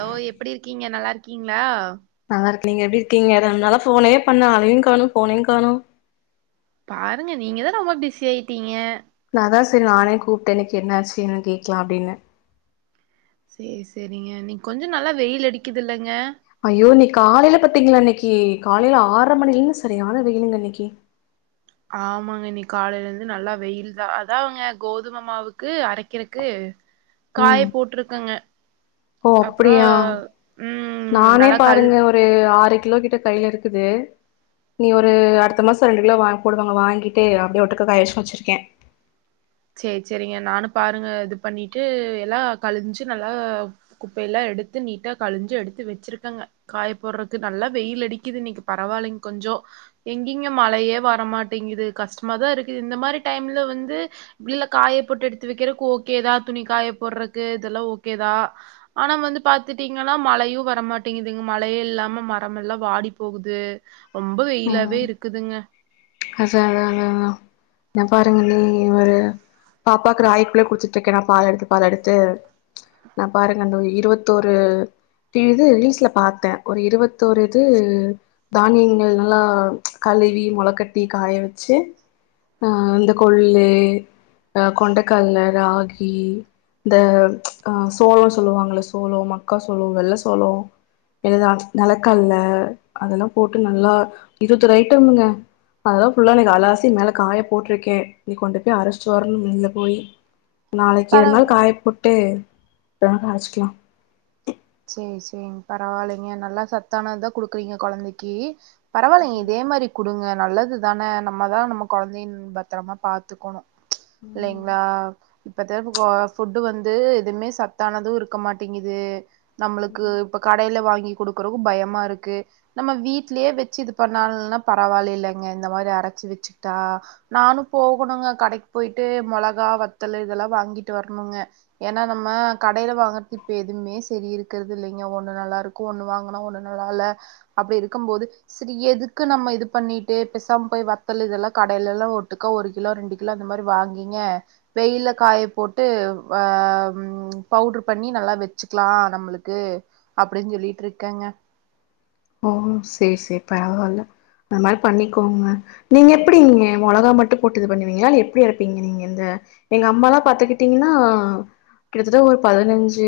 Hello எப்டி இருக்கீங்க நல்லா இருக்கீங்ளா நல்லா இருக்க எப்டி இருக்கீங்க ரெண்டுனால போனே பண்ண ஆளையும் காணு போனையு காணு பாருங்க நீங்கதா ரொம்ப பிஸி ஆயிட்டீங்க நாதா செரி நானே கூப்பிட்ட இன்னிக்கு என்னாச்சு என்னனு கேக்கலாம அப்டின்னு சேரி செரிங்க இன்னிக்கு கொஞ்சம் நல்லா வெயில் அடிக்குது இல்லங்க ஐயோ இன்னிகா காலைல பாத்தீங்களா இன்னிக்கி காலையில ஆற்ற மணிலருந்து சரியான வெயிலுங்க இன்னிக்கி ஆமாங்க இன்னைக்கு காலையில இருந்து நல்லா வெயில் தா அதான்ங்க கோதும மாவுக்கு அரைக்கறக்கு காய ம் போட்டுருக்கங்க ஓ அப்புறோ அப்டியா உம் நானே நல்லா கழு பாருங்க ஒரு ஆறு கிலோ கிட்ட கையில இருக்குது நீ ஒரு அடுத்த மாசோம் ரெண்டு கிலோ வாங் போடுவாங்க வாங்கிட்டு அப்டியே ஒட்டுகாக்கா காயவெச்சிட் வெச்சுருக்கே சேரி செரிங்க நானு பாருங்க இது பண்ணிட்டு எல்லா கழிச்சு நல்லா குப்பை எல்லா எடுத்து நீட்டா கழிஞ்சு எடுத்து வொச்சிருக்கங்க காய போறது நல்லா வெயில் அடிக்குது இன்னைக்கு பரவால்லிங்க கொஞ்சோ எங்கிங்க மழையே வரமாட்டேங்குது கஷ்டமாதா இருக்குது இந்த மாதிரி டைம்ல வந்து உள்ள காய போட்டு எடுத்து வெக்கிறக்கு ஓகேதா துணி காய போட்றக்கு இதல்லா ஓகேதா ஆனா வந்து பாத்துட்டீங்கனா மழையு வரமாட்டேங்குதுங்க மழையே இல்லாம மரம்மெல்லாம் வாடி போகுது ரொம்ப வெயிலாவே ம் இருக்குதுங்க அதா அதாங்ங எல்லா எப்ப பாருங்க நீ ஒரு பாப்பாவுக்கு ராயிக்ககூழே குடுத்துட்டுருக்கே நா பால் எடுத்து பால் எடுத்து நா பாருங்க அந்த இருவத்தோரு இது ரீல்ஸ்ல பாத்தே ஒரு இருவத்தோரு இது தானியங்கள் நல்லா கழுவி முளக்கட் ட்டி காய வெச்சு ஆஹ் இந்த கொள்ளு ஆஹ கொண்டைக்கல்ல ராகி இந்த அஹ் சோளோ சொல்லுவாங்களே சோளோ மக்கா சோளோ வெள்ள சோளோ இதுதா நெலக்கல்ல அதெல்லா போட்டு நல்லா இருவத்தோர் ஐட்டம்ங்க அததா புல்லா இன்னிக்கு அலாசி மேல காய போட்டிருக்கே இனி கொண்டு போய் அரைச்சிட்டு வரனு மில்ல போயி நாளக்கி ஒரு பரவ நாள் காய போட்டு பிறகு அரச்சுக்கலா சேர் சேரிங் பரவால்லைங்க நல்லா சத்தானதுதா குடுக்குறீங்க கொழந்தக்கி பரவால்லைங்க ம் இதே மாரி குடுங்க நல்லது தா நம்ம தா நம்ம குழந்தையின் பத்தரமா பாத்துக்கணு இல்லைங்ளா இப்ப திருப்பி போக ஃபுட்டு வந்து எதுமே சத்தானது இருக்க மாட்டிங்கிது நம்மளுக்கு ம் இப்ப கடையில வாங்கி குடுக்குறக்கு பயமா இருக்கு நம்ம வீட்லயே வச்சு இது பண்ணாலுன்னா பரவாயில்லேலங்க இந்த மாரி அரச்சு வச்சுக்ட்டா நானு போகணுங்க கடைக் போயிட்டு மொளகா வத்தலு இதல்லா வாங்கிட்டு வரணுங்க ஏன்னா நம்ம கடேல வாங்கறது இப்ப எதுமே சரி இருக் கறது இல்லைங்க ஒண்ணு நல்லா இருக்கு ஒண்ணு வாங்குனா ஒண்ணு நல்லா இல்ல அப்டி இருக்கும் போது சரி எதுக்கு நம்ம இது பண்ணிட்டு பெசாம போய் வத்தலு இதல்லா கடேல எல்லா ஒட்டுக்க ஒரு கிலோ ரெண்டு கி லோ அந்த மாரி வாங்கிங்க வெயில்ல காய போட்டு ஆ பவ்ட்ரு பண்ணி நல்லா வச்சுக்கலா நம்மளுக் கு அப்டின் சொல்லிட் இருக்கேங்க ஓ சேர் சேர் பரவால்ல அந்த மாரி பண்ணிக்கோங்க நீங்க எப்டி நீங்க மொளகா மட்டு போட்டு இது பண்ணுவீங்களால இல்ல எப்டி அரப்பீங்க நீங்க இந்த எங்க அம்மாலா பாத்துக்கிட்டீங்ன்னா கிட்டத்தட்ட ஒரு பதனஞ்சு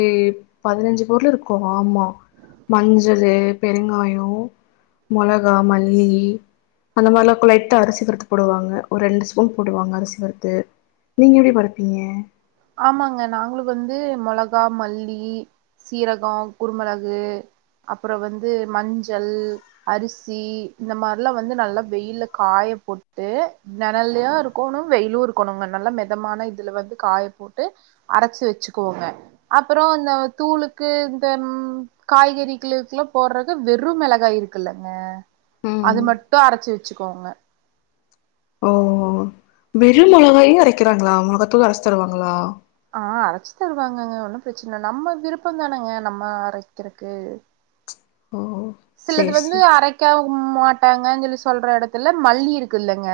பதனஞ்சு பொருள் இருக்கு ஆமா மஞ்சளு பெருங்காயோ மொளகா மல்லி அந்த மாரிலா இருக்கு லைட்டா அரிசி வறுத்து போடுவாங்க ஒரு ரெண்டு ஸ்பூன் போடுவாங்க அரிசி வறுத்து நீங்க எப்டி பறுப்பீங்க ஆமாங்க நாங்களு வந்து மொளகா மல்லி சீரகோ குருமெளகு அப்பற வந்து மஞ்சள் அரிசி இந்த மாரிலா வந்து நல்லா வெயில்ல காய போட் டு நெழல்லயு இருக்கணு வெயிலு இருக்கணுங்க நல்லா மெதமான இதுல வந்து காயப் போட்டு அரச்சு வச்சுக்குவோங்க அப்பறோ இந்த தூளுக்கு இந்த காய்கறிக்கிதுக்கெளுகல்லா போட்றது வெறு மெளகாய் இருக்குல்லங்க அது ம் மட்டு அரச்சு வச்சுக்கோங்க ஓ வெரு மெளகாயு அரைக்கிறாங்களா மொளகாத்ததூள் அரச்சு தருவாங்களா ஆ அரைச்சு தருவாங்கங்க ஒன்னு பிரச்சன இல்ல நம்ம விருப்பம் தானங்க நம்ம அரைக்கிறக்கு ஓ ஓ சிலது வந்து அரைக்கா மாட்டாங்க க சொல்லி சொல்ற எடத்துல மல்லி இருக்குல்லங்க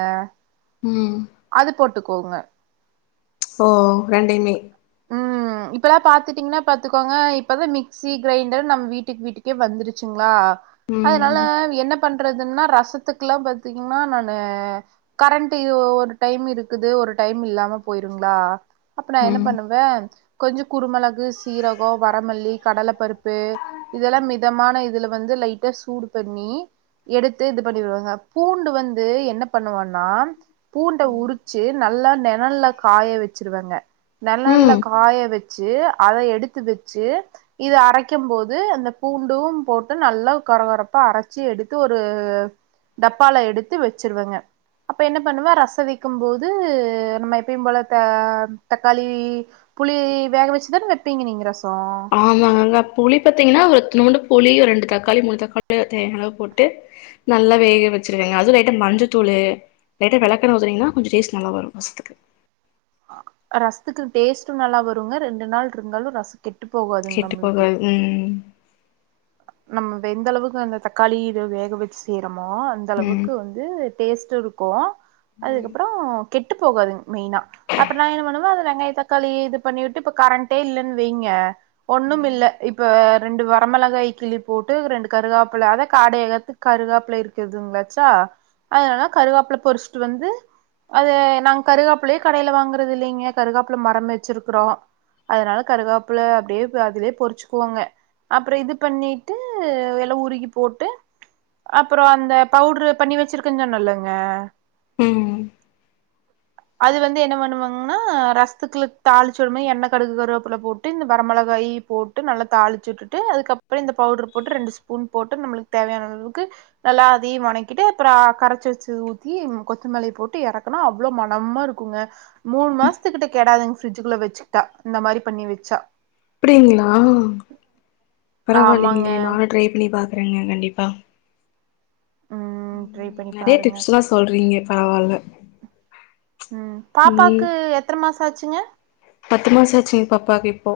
ம் அது போட்டுக்கோங்க ஓ ரெண்டையுமே இப்பலா பாத்துட்டீங்ன்னா பாத்துக்கோங்க இப்ப தா மிக்சி கிரைண்டர் நம்ம வீட்டுக் வீட்டுக்கே வந்துருச்சுங்ளா அதுனால ம் என்ன பண்றதுன்னா ரசத்துக்குல்லா பாத்தீங்னா நானு கரண்ட்டு ஒரு டைம் இருக்குது ஒரு டைம் இல்லாம போயிருங்ளா அப்ப நா என்ன ம் பண்ணுவே கொஞ்சோ குருமெளகு சீரகோ வரமல்லி கடல பருப் பு இதல்லா மிதமான இதுல வந்து லைட்டா சூடு பண்ணி எடுத்து இது பண்ணிருவங்க பூண்டு வந்து என்ன பண்ணுவனா பூண்ட உருச்சு நல்லா நெழல்ல காய வச்சுருவங்க நெழல்ல ம் காய வச்சு அத எடுத்து வச்சு இது அரைக்கும் போது அந்த பூண்டும் போட்டு நல்லா கொர கொரப்பா அரச்சு எடுத்து ஒரு டப்பால எடுத்து வச்சிருவங்க அப்ப என்ன பண்ணுவ ரசம் வெக்கும் போது நம்ம எப்பயும் போல த தக்காளி புளி வேக வச்சுதானே வெப்பீங்க நீங்க ரசோ ஆமாங்க புளி பாத்தீங்கன்னா இத்னூண்டு புளி ரெண்டு தக்காளி மூணு தக்காளி தேன் அளவு போட்டு நல்லா வேக வச்சிருவேங்க அதுவும் இல்லட்ட மஞ்ச தூளு லைட்டா வெளக்கெண்ண ஊத்துனிங்கன்னா கொஞ்சோ டேஸ்ட் நல்லா வரும் வாசத்துக்கு அ ரசத்துக்கு டேஸ்ட்டும் நல்லா வருங்க ரெண்டு நாள்க்கு இருந்தாலும் ரசோ கெட்டு போகாதுங்க கெட்டு நம்ளுக்கு போகாது ம் நம்ம வெந்தளவுக்கு அந்த தக்காளி இத வேக வச்சு செய்றமோ அந்த ம் அளவுக்கு வந் து டேஸ்ட் இருக்கோ ம் அதுக்கப்பறோ கெட்டு போகாது மெய்னா அப்ப நா என்ன பண்ணுவேன் அந்த வெங்காய தக்காளி இது பண்ணி வுட்டு இப்ப கரண்டே இல்லன்னு வைங்க ஒண்ணும் ம் இல்ல இப்ப ரெண்டு வரமிளகாய் கிள்ளி போட்டு ரெண்டு கருவாப்புல அத காடயகத்துக்கு கருவாப்பில இருக்குதுங்களாச்சா அதனால கருவாப்புல பொறிச்சுட்டு வந்து அது நாங்க கருவாப்புலயே கடைல வாங்குறதே இல்லைங்க கருகாப்புல மரமே வச்சிருக்கறோ அதனால கருகாப்புல அப்டே அதுலயே பொரிச்சுக்குவோங்க அப்பறே இதுக் பண்ணிட்டு எல உருகி போட்டு அப்பறோ அந்த பவுடரு பண்ணி வச்சிருக்ககேன்னுனல்லங்க ம் ம் அது வந்து என்ன பண்ணுவாங்கன்னா ரசத்துக்கு தாளிச்ச உடனே எண்ணெய் கடுகு கருவாப்புல போட்டு இந்த வரமிளகாயி போட் டு நல்லா தாளிச்சு உட்டுட்டு அதுக்கப்பற இந்த பவுடர் போட்டு ரெண்டு ஸ்பூன் போட்டு நம்ளுக்கு தேவையான அளவுக்கு எல்லா அதையும் வனக்கிட்டு அப்பறோ கரச்சி வச்சு ஊத்தி கொத்தமல்லி போட்டு இறக்குனா அவ்ளோ மனம்மா இரு க்குங்க மூணு மாசத்துக்கிட்ட கேடாதுங்க பிரிட்ஜ்க்குள்ள வச்சுக்கிட்டா இந்த மாரி பண்ணி வச்சா அப்டிங்களா ஆமாங்க பரவாயில்லங்களே நானும் ட்ரை பண்ணி பாக்குறங்க கண்டிப்பா ட்ரை ம் பண்ணி நறையா பாருங்க டிப்ஸ்ல்லாம் சொல்றீங்க பரவால்ல ம் ம் பாப்பாக்கு எத்தன மாசோ ஆச்சுங்க பத்து மாசோ ஆச்சு பாப்பாக்கு இப்போ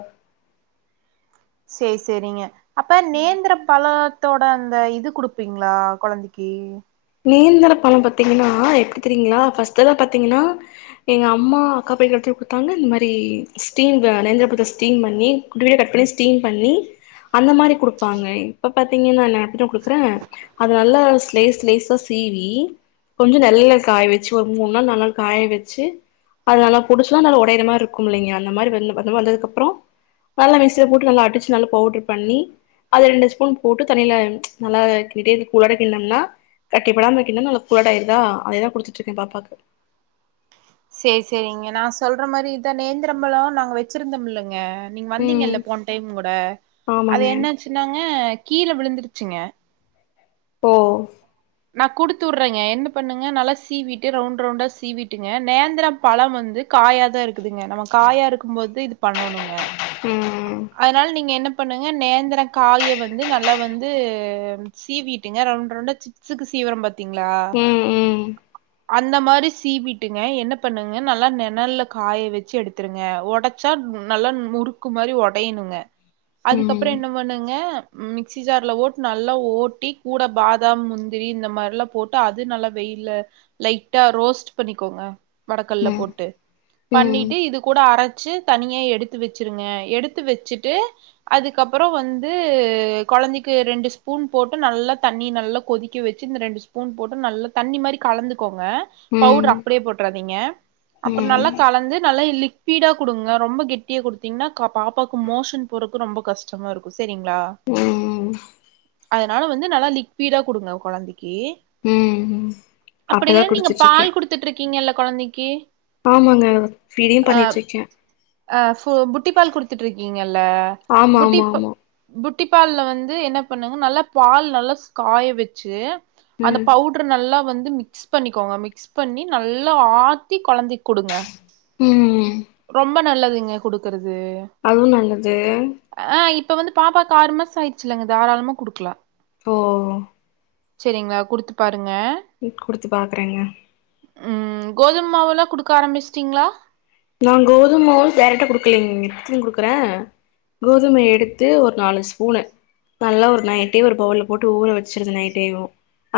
சேர் சேரிங்க அப்ப நேந்ரம் பழத்தோட அந்த இது குடுப்பீங்களா கொழந்தைக்கு நேந்தரம் பழம் பாத்தீங்கன்னா எப்டி தெரியுங்களா ஃபர்ஸ்ட்டலா பாத்தீங்கனா எங்க அம்மா அக்கா போய் வெட்டி குடுத்தாங்க இந்த மாரி ஸ்டீம் வெ நேந்தர பழத்த ஸ்டீம் பண்ணி குட்டி குட்டியா கட் பண்ணி ஸ்டீம் பண்ணி அந்த மாரி குடுப்பாங்க இப்ப பாத்தீங்கன்னா நா எப்பிட்ற குடுக்கறேன் அது நல்லா ஸ்லேஸ் ஸ்லேஸ் கம் சீவி கொஞ்சோ நிழல்ல காய வச்சு ஒரு மூன்நாள் நாலுநாள் காய வச்சு அதெல்லாம் பொடுசா நல்லா உடையற மாரி இருக்கும் இல்லைங்க அந்த மாரி வெள்ல வந்து வந்ததுக்கப்பறோ நல்லா மிக்சில போட்டு நல்லா அடிச்சு நல்லா பவுட்ர் பண்ணி அது ரெண்டு ஸ்பூன் போட்டு தண்ணில நல்லா கின்னிட்டே இருந்து கூழ்ழோட கின்னம்ன்னா கட்டிபடாம வைக்கணும் நல்ல குழாட்டம் ஆயிருதா அத தான் குடுத்துட்டுருக்கே பாப்பாக்கு சேர் சேரிங்க நா சொல்ற மாரி இதான் நேந்திரபழோ நாங்க வச்சிருந்தோம் இல்லங்க நீங்க ம் வந்தீங்கல்ல போன டைம் கூட அது ஆமாங்க என்னச்சுன்னாங்க கீழ விழுந்துருச்சுங்க ஓ நா குடுத்து உடுறேங்க என்ன பண்ணுங்க நல்லா சீவிட்டு ரவுண்ட் ரவுண்டா சீவிட்டுங்க நேந்ரம் பழம் வந்து காயாதான் இருக்குதுங்க நம்ம காயா இருக்கும் போது இது பண்ணணுங்க ம் அ அ அதனால நீங்க என்ன பண்ணுங்க நேந்ர காய வந்து நல்லா வந்து சீவிட்டுங்க ரவுண்ட் ரவுண்டா சிப்ஸ்க்கு சீவரம் பாத்தீங்களா ம் ம் அந்த மாரி சீவிட்டுங்க என்ன பண்ணுங்க நல்லா நிணல்ல காய வச்சு எடுத்துருங்க ஒடச் ச்சாட் நல்லான் முறுக்கு மாரி ஒடைணுங்க. அதுக்கப்புறோ ம் என்ன பண்ணுங்க மிக்சி ஜார்ல ஒட் நல்லா ஓட்டி கூட பாதாம் முந் திரி இந்த மார்ல்லா போட்டு அது நல்லா வெயில்ல லைட்டா ரோஸ்ட் பண்ணிக்கோங்க. வடக்கல்ல ம் போட்டு ம் பண்ணிட்டு இது கூட அரச்சு தனியா எடுத்து வெச்சிருங்க எடுத்து வெச்சிட்டு அதுக்கப்புறோ வந்து கொழந்தைக்கு ரெண்டு ஸ்பூன் போட்டு நல்லா தண்ணிய நல்லா கொதி க்க வெச்சு இந்த ரெண்டு ஸ்பூன் போட்டு நல்லா தண்ணி மாரி கலந்துக்கோங்க. ம் பவுட்ரு அப்டியே போட்றாதிங்க. அப்புற் ம் நல்லா கலந்து நல்லா லிக் விடா குடுங்க ரொம்ப கெட்டியா குடுத்திங்ன்னா க பாப்பாக்கு மோஷன் போறக்கு ரொம்ப கஷ்டமாரு க்கு செரிங்ளா? ம் ம் அதனால வந்து நல்லா லிக்விடா குடுங்க கொழந்திக்கி. ம் ம் அப்டிதா குடுத்துட்ருக்கே. த்துட்ருக்கிங்கள்ல கொழந்தைக்கி ஆமாங்க ஃபீடியு பண்ணிட்ருக்கே. ஆ ஃபு புட்டி பால் குடுத்துட்ருக்கீங்கள்ல ஆமா ஆமா புட்டிப் ஆமா புட்டி பால்ல வந்து என்ன பண்ணுங்க நல்லா பால் நல்லாஸ் காய வெச்சு அந்த ம் பவு டர் நல்லா வந்து மிக்ஸ் பண்ணிக்கோங்க மிக்ஸ் பண்ணி நல்லா ஆத்தி கொழந்தைக் குடுங்க. ம் ம் ம். ரொம்ப நல்லதுங்க குடுக்கறது. அதுவு நல்லது. ஆ இப்ப வந்து பாப்பாக்கு ஆறு மாச ஆயிட்ச்சுல்லங்க தாராள்மா குடுக்லா. போ செரிங்ளா குடுத்து பாருங்க. டி குடுத்து பாக்கறேங்க. ம் கோதும் மாவெல்லா குடுக்க ஆரம்பிச்ட்டிங்ளா? நா கோதும் மாவு டைரக்ட்டா குடுக்கலைங் இட்லிங் குடுக்குறே. கோதும எடுத்து ஒரு நாலு ஸ்பூனு நல்லா ஒரு நைட்டே ஒரு பவுல்ல போட்டு ஊற வெச்சிருங்க நைட்டேவு.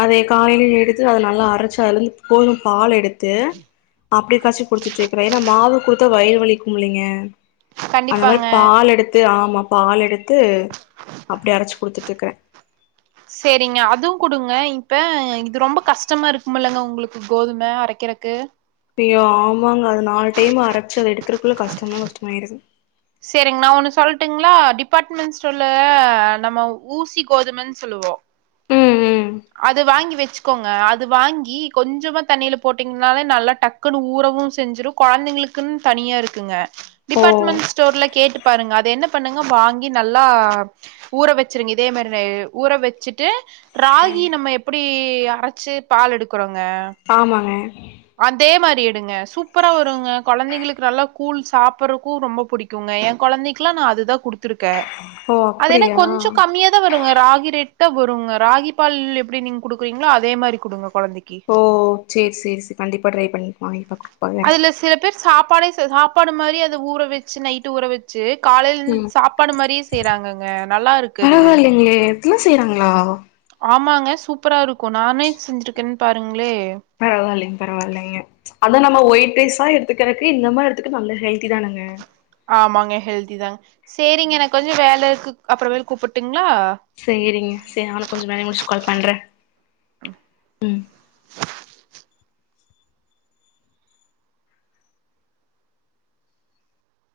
அதைய காலைல எடுத்து அத நல்லா அரைச்சு அதுலந்து கோதும் பால் எடு த்து அப்டி காய்சி குடிச்சிட்ருக்கறே ஏனா மாவு குடுத்தா வயிறு வலிக்கும் இல்லீங்க. அந்த மாரி கண்டிப்பாங்க பால் எடுத்து ஆமா பால் எடுத்து அப்டி அரைச்சு குடுத்துட்டுக்கறே. செரிங்க அதுவு குடுங்க இப்ப இது ரொம்ப கஷ்டமா இருக்குமல்லங்க உங்குளுக்கு கோதும அரைக்கறக்கு ஐயோ ஆமாங்க அது நாலு டைம் அரைச்சு அத எடுக்கறக்குள்ள கஷ்டனா கஷ்டமாயிருது. செரிங் நா ஒன்னு சொல்ட்டுங்ளா டிபாட்மெண் ஸ்டோல நம்ம ஊசி கோதுமன் சொல்லுவோ ம் ம். அது வாங்கி வெச்சுக்கோங்க அது வாங்கி கொஞ்சமா தண்ணில போட்டீங்னாலே நல்லா டக் குனு ஊறவு செஞ்சிரு கொழந்தைங்களுக்குன் தனியா இருக்குங்க. ஓ டிபாட்மெண் ஸ்டோர்ல கேட்டு பாருங்க அது என்ன பண்ணு ங்க வாங்கி நல்லா ஊற வெச்சிருங்க இதே மாரி ஊற வெச்சிட்டு டி நம்ம எப்பிடி அரச்சு பால் எடுக்குறோங்க ஆமாங்க. அதே மாரி எடுங்க சூப்பரா வருங்க கொழந்தைங்களுக் நல்லா கூழ் சாப்பறக்கு ரொம்ப புடி க்குங்க எ கொழந்தைக்லா நா அதுதா குடுத்துருக்கே ஓ அதென்ன அப்டியா கொஞ்சோ கம்மியா தா வருங்க ராகி ரேட்தா வருங்க ராகி பால் எப்பிடி நீங் குடுக்கறிங்ளோ அதே மாரி குடுங்க கொழந்தை ஓ சேர் சேர் சேரி கண்டிப்பா ட்ரை பண்ணிவாங்கி பாக்குறோ அதுல சில பேர் சாப்பாடே சாப்பாடு மாரி அத ஊற வெச்சி நைட்டு ஊற வெச் சி காலையில் ம் சாப்பாடு மாரியே செய்யறாங்கங்க நல்லா இருக்கு அது எல்லா செய்றாங்ளா ஆமாங்க சூப்பரா இருக்கு நானே செஞ்சுருக்கேன்னா பாருங்ளே பரவாலிங் பரவாலிங்க அதா நம்ம ஒயிட் ரைஸா எடுத்துக்குறதுக்கு இந்த மாரி எடுத்துக்க நல்ல ஹெல்திதானங்க ஆமாங்க ஹெல்தி தாங்க சேரிங்க எனக்கு கொஞ்சோ வேல இருக்கு அப்பரமேல் கூப்பட்டுங்ளா சேரிங்க செரி நானு கொஞ்சம் வேலய முடிச்சு கால் பண்றே